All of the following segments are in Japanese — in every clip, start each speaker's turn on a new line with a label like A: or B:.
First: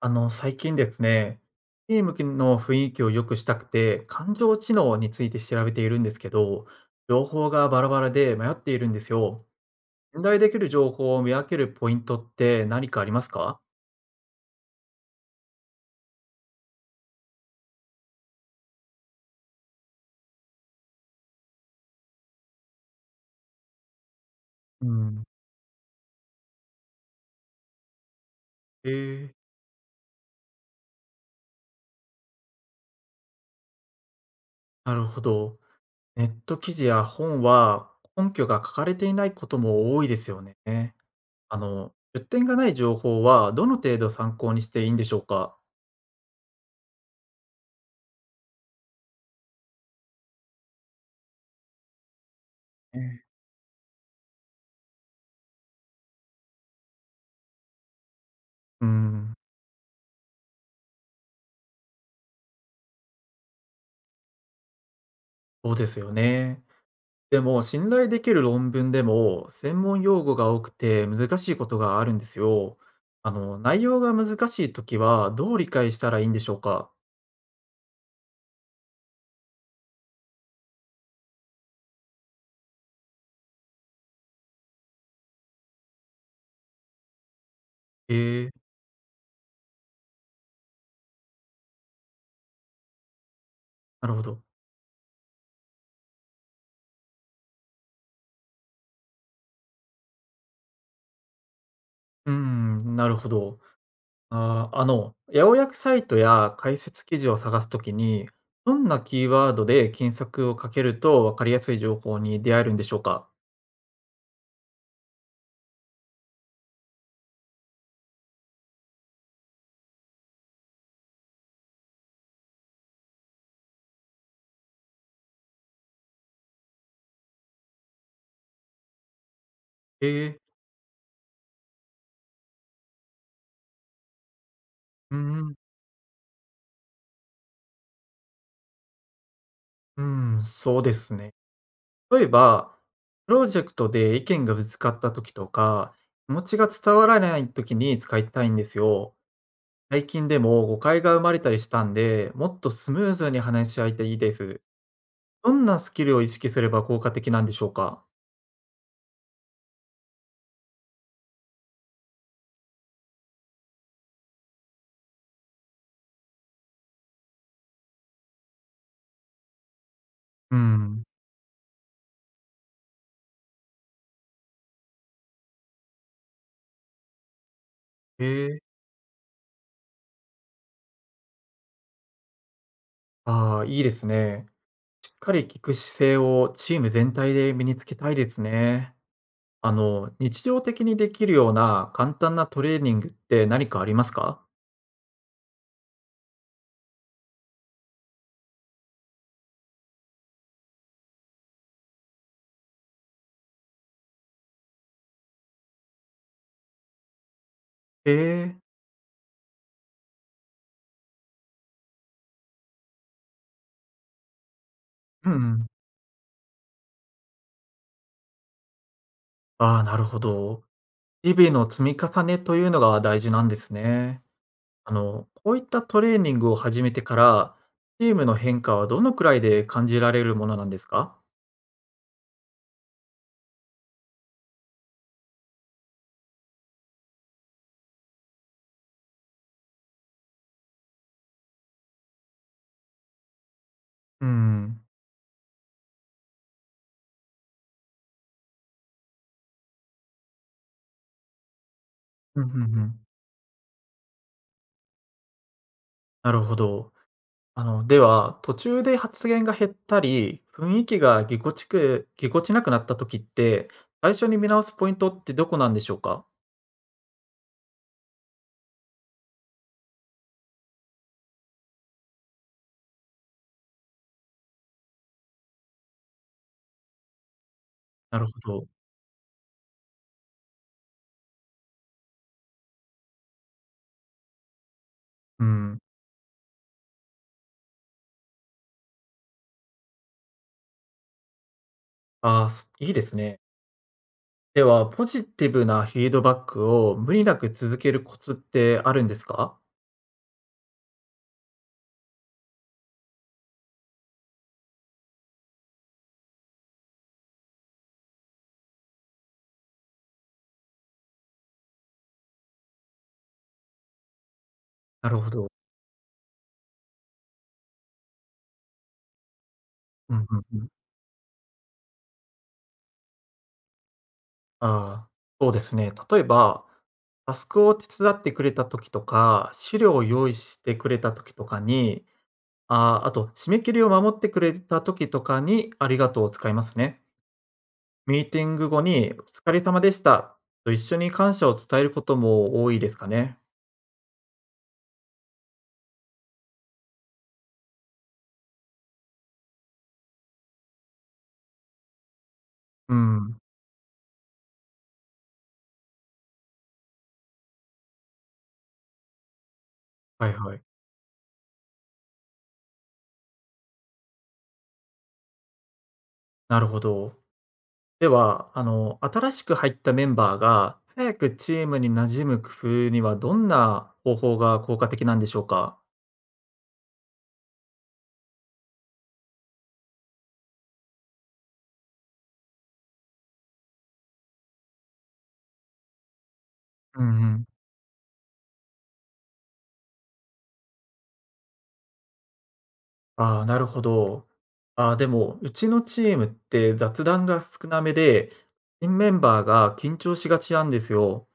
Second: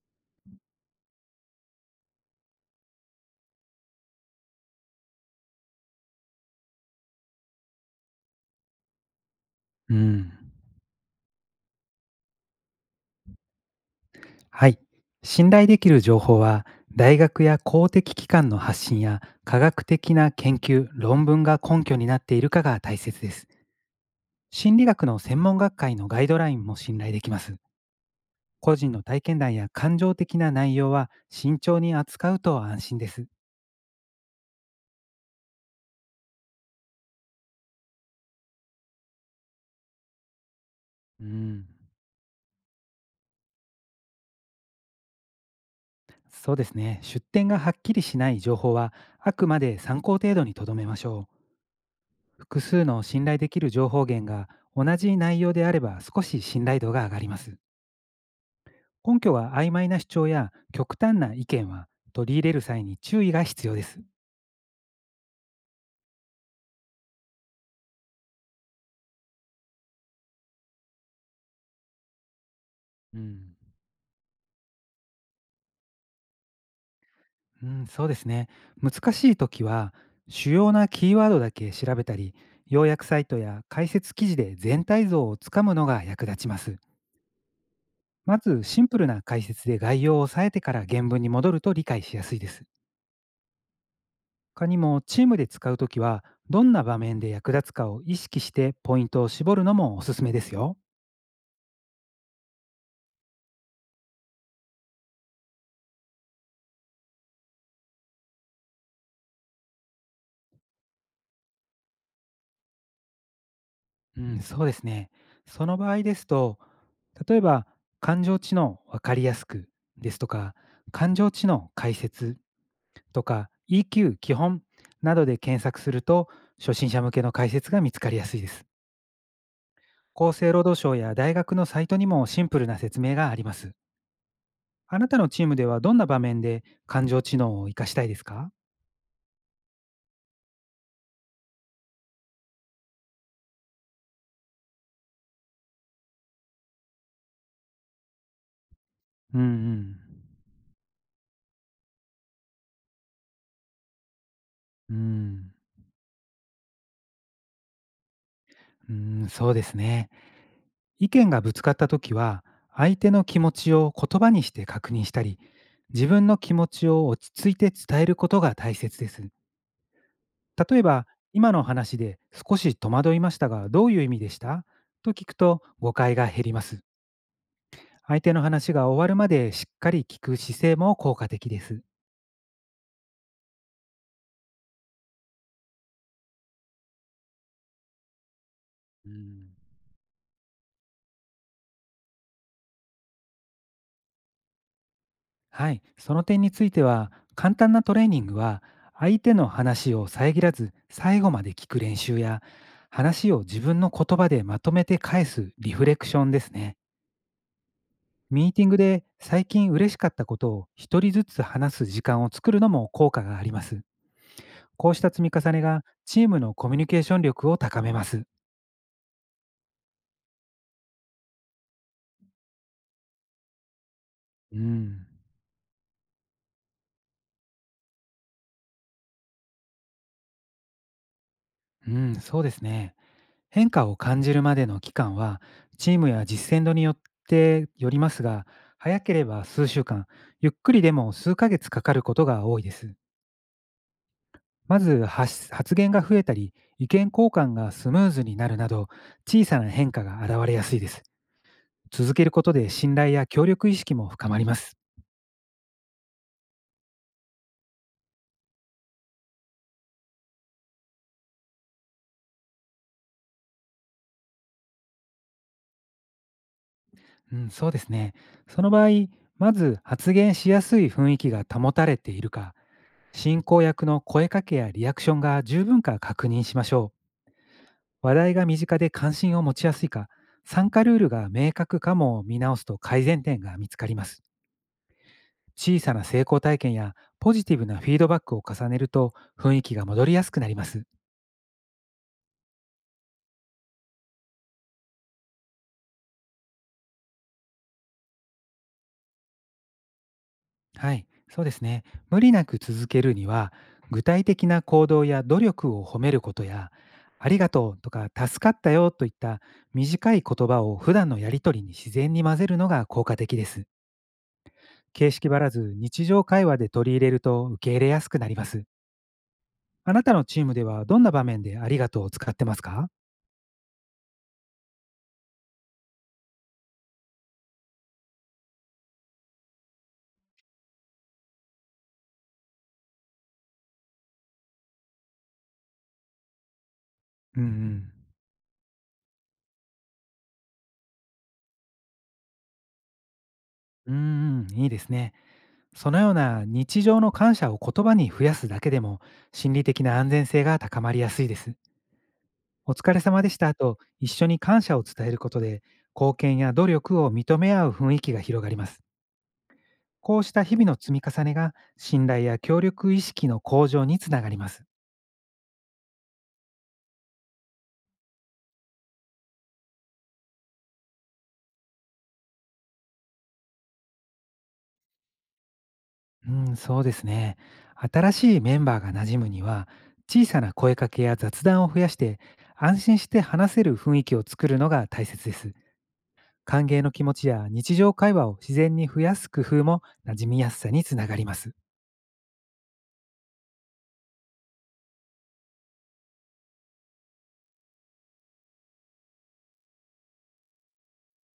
A: 最近ですね、ゲームきの雰囲気を良くしたくて、感情知能について調べているんですけど、情報がバラバラで迷っているんですよ。
B: う
A: 信
B: ん、
A: 頼できる情報を見分けるポイントって何かありますか？
B: はい。信頼できる情報は、大学や公的機関の発信や科学的な研究、論文が根拠になっているかが大切です。心理
A: う
B: 学の
A: ん、
B: 専門学会のガイドラインも信頼できます。個
A: え
B: 人の体
A: ー、
B: 験談や感情的な内容は慎重に扱うと安心です。
A: なるほど。ネット記事や本は根拠が書かれていないことも多いですよね。
B: うん、
A: 出典がない情報はどの程度参考にしていいんでしょうか？
B: そうですね。出典がはっきりしない情報は、あくまで参考程度にとどめましょう。複数
A: え
B: の
A: え。
B: 信頼できる情報源が同じ内容であれば少し信頼度が上がります。
A: う
B: 根拠
A: ん、
B: は曖昧な主張や極端な意見は取り入れる際に注意が必要です。
A: そうですよね。でも、信頼できる論文でも、専門用語が多くて難しいことがあるんですよ。
B: うん。
A: 内容が難しいときは、どう理解したらいいんでしょうか？
B: うん、そうですね。難しい時は主要なキーワードだけ調べたり、要約サイトや解説記事で全体像をつかむのが役立ちます。
A: え
B: ま
A: え。
B: ずシンプルな解説で概要を抑えてから原文に戻ると理解しやすいです。
A: なるほど。
B: 他にもチームで使うときはどんな場面で役立つかを意識してポイントを絞るのもおすすめですよ。
A: うーん、なるほど。あー、八百屋サイトや解説記事を探すときに、どんなキーワードで検索をかけると分かりやすい情報に出会えるんでしょうか？
B: うん、そうですね。その場合ですと例えば、感情知能わかりやすくですとか、感情知能解説とか EQ 基本などで検索すると、初心者向けの解説が見つかりやすいです。
A: え
B: 厚
A: え。
B: 生労働省や大学のサイトにもシンプルな説明があります。あな
A: うー
B: たのチー
A: ん、
B: ムではどんな場面で感情知能を活かしたいですか。
A: うーん、そうですね。例えば、プロジェクトで意見がぶつかった時とか、気持ちが伝わらない時に使いたいんですよ。
B: うんうん。
A: 最近でも誤解が生まれたりしたんで、もっとスムーズに話し合えていたいです。
B: うん、
A: どんなスキルを意識すれば効果的なんでしょうか？
B: うん、そうですね。意見がぶつかったときは、相手の気持ちを言葉にして確認したり、自分の気持ちを落ち着いて伝えることが大切です。
A: う
B: 例え
A: ん。
B: ば、今の話で少し戸惑いましたが、どういう意味でしたと聞くと誤解が減ります。相
A: へ
B: 手の
A: え。
B: 話が終わるまでしっかり聞く姿勢も効果的です。
A: ああ、いいですね。しっかり聞く姿勢をチーム全体で身につけたいですね。
B: うん。
A: 日常的にできるような簡単なトレーニングって何かありますか？
B: はい、その点については簡単なトレーニングは相手の話を遮らず最後まで聞く練習や話を自分の言葉でまとめて返すリフレクションですね。
A: え
B: ミー
A: え。
B: ティングで最近嬉しかったことを一人ずつ話す時間を作るのも効果があります。こうした積
A: う
B: み
A: んう
B: 重ね
A: ん。
B: がチームのコミュニケーション力を高めます。
A: ああ、なるほど。日々の積み重ねというのが大事なんですね。
B: うん、
A: こういったトレーニングを始めてから、チームの変化はどのくらいで感じられるものなんですか？
B: うん、そうですね。変化を感じるまでの期間は、チームや実践度によってよりますが、早ければ数週間、ゆっくりでも数ヶ月かかることが多いです。
A: う
B: ま
A: ん。
B: ず発言が増えたり、意見交換がスムーズになるなど、小さな変化が現れやすいです。続ける
A: う
B: こ
A: ん、う
B: と
A: んう
B: で信
A: ん。
B: 頼や協力意識も深まります。
A: なるほど。あの、では、途中で発言が減ったり、雰囲気がぎこちなくなった時って、最初に見直すポイントってどこなんでしょうか？
B: うん、そうですね。その場合、まず発言しやすい雰囲気が保たれているか、進行役の声かけやリアクションが十分か確認しましょう。話
A: なるほ
B: 題が身
A: ど。
B: 近で関心を持ちやすいか、参加ルールが明確かもを見直すと改善点が見つかります。
A: うん。
B: 小さな成功体験やポジティブなフィードバックを重ねると雰囲気が戻りやすくなります。
A: ああ、すいいですね。では、ポジティブなフィードバックを無理なく続けるコツってあるんですか？
B: はい、そうですね。無理なく続けるには、具体的な行動や努力を褒めることや、ありがとうとか助かったよといった短い言葉を普段のやりとりに自然に混ぜるのが効果的です。
A: な
B: 形
A: る
B: 式
A: ほ
B: ば
A: ど。
B: らず日常会話で取り入れると受け入れやすくなります。あなた
A: う
B: の
A: んう
B: チ
A: ん
B: ーム
A: う
B: で
A: ん。
B: はどんな場面でありがとうを使ってますか？
A: ああ、そうですね。例えば、タスクを手伝ってくれた時とか、資料を用意してくれた時とかに、ああ、あと締め切りを守ってくれた時とかに、ありがとうを使いますね。
B: うんうん。
A: ミーティング後に、お疲れ様でしたと一緒に感謝を伝えることも多いですかね。
B: うんうん、いいですね。そのような日常の感謝を言葉に増やすだけでも、心理的な安全性が高まりやすいです。お疲
A: う
B: れ様で
A: ん。
B: したと一緒に感謝を伝えることで、貢献や努力を認め合う雰囲気が広がります。こう
A: はい
B: した
A: は
B: 日
A: い。
B: 々の積み重ねが信頼や協力意識の向上につながります。
A: なるほど。では、新しく入ったメンバーが、早くチームに馴染む工夫にはどんな方法が効果的なんでしょうか？
B: うん、そうですね。新しいメンバーが馴染むには、小さな声かけや雑談を増やして、安心して話せる雰囲気を作るのが大切です。歓迎の
A: う
B: 気持
A: んう
B: ち
A: ん。
B: や日常会話を自然に増やす工夫も馴染みやすさにつながります。
A: ああ、なるほど。ああ、でも、うちのチームって雑談が少なめで、新メンバーが緊張しがちなんですよ。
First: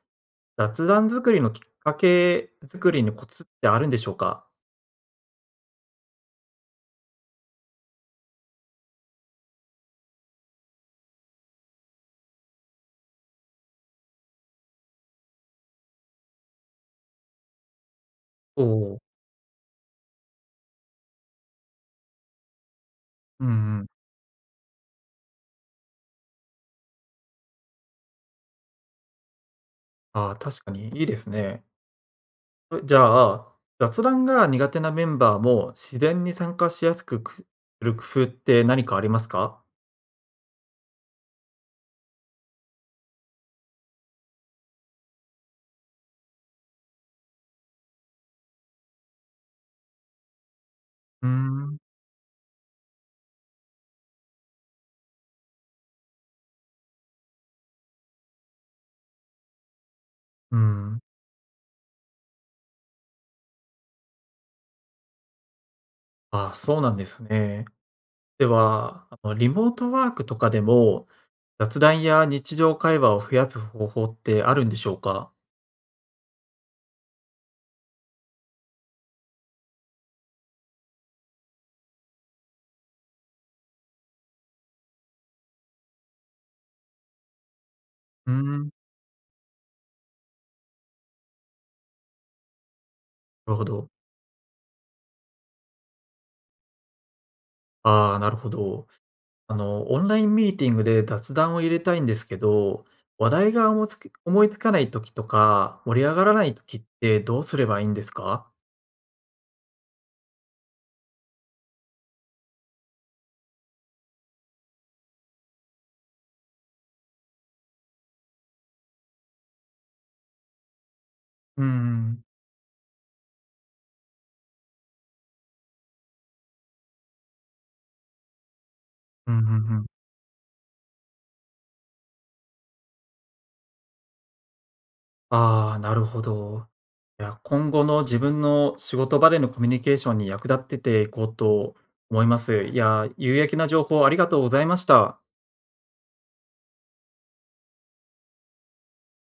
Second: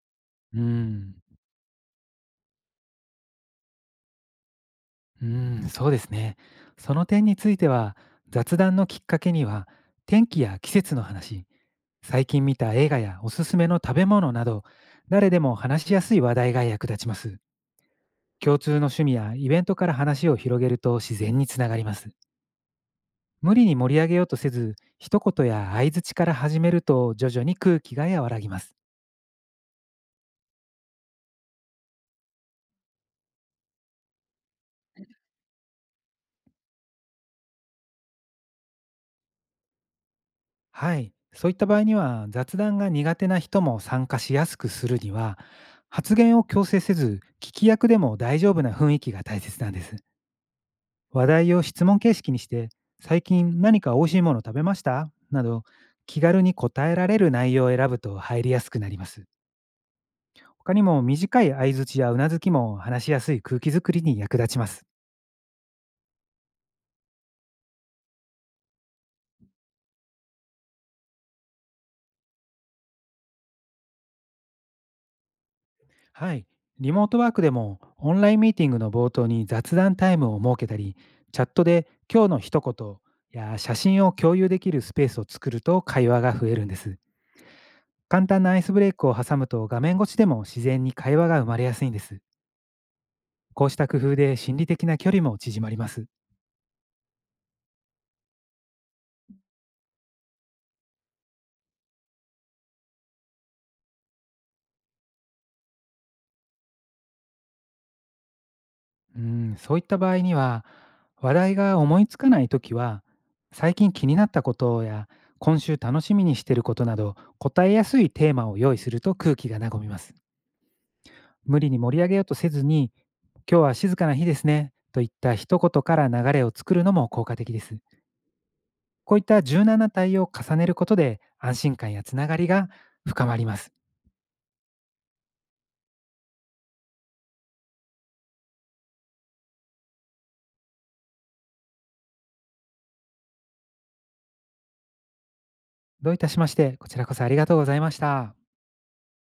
B: う
A: 雑談
B: ん、
A: 作りのきっかけ作りにコツってあるんでしょうか？
B: うん、そうですね。その点については、雑談のきっかけには、天気や季節の話、最近見た映画やおすすめの食べ物など、誰でも話しやすい話題が役立ちます。共
A: お
B: 通の
A: お。
B: 趣味やイベントから話を広げると自然につながります。
A: うんう
B: 無理に
A: ん。
B: 盛り上げようとせず、一言や相槌から始めると徐々に空気が和らぎます。
A: ああ、確かにいいですね。えじゃあ、雑談が苦手なメンバーも自然に参加しやすくする工夫って何かありますか？
B: はい。そういった場合には、雑談が苦手な人も参加しやすくするには、発言を強制せず、聞き役でも大丈夫な雰囲気が大切なんです。
A: うー
B: 話題を
A: ん。
B: 質問形式にして、最近何か美味しいもの食べましたなど、気軽に答えられる内容を選ぶと入りやすくなります。
A: う
B: 他に
A: ん。
B: も短い相槌やうなずきも話しやすい空気づくりに役立ちます。
A: ああ、そうなんですね。では、リモートワークとかでも、雑談や日常会話を増やす方法ってあるんでしょうか？
B: はい。リモートワークでもオンラインミーティングの冒頭に雑談タイムを設けたり、チャットで今日の一言や写真を共有できるスペースを作ると会話が増えるんです。簡
A: うー
B: 単なア
A: ん、
B: イ
A: な
B: スブレイクを挟むと画面越しでも自然に会話が生まれやすいんです。
A: るほ
B: こうし
A: ど。
B: た工夫で心理的な距離も縮まります。
A: ああ、なるほど。オンラインミーティングで雑談を入れたいんですけど、話題が思いつかない時とか、盛り上がらない時ってどうすればいいんですか？
B: うん、そういった場合には、話題が思いつかないときは、最近気になったことや、今週楽しみにしていることなど、答えやすいテーマを用意すると空気が和みます。無
A: うんう
B: 理に盛り上げ
A: ん。
B: ようとせずに、今日は静かな日ですね、といった一言から流れを作るのも効果的です。こういっ
A: ううんう
B: た柔軟
A: ん。
B: な対応を重ねることで、安心感やつながりが深まります。
A: ああ、なるほど。いや、今後の自分の仕事場でのコミュニケーションに役立ってていこうと思います。いや、有益な情報ありがとうございました。
B: どういたしまして、こちらこそありがとうございました。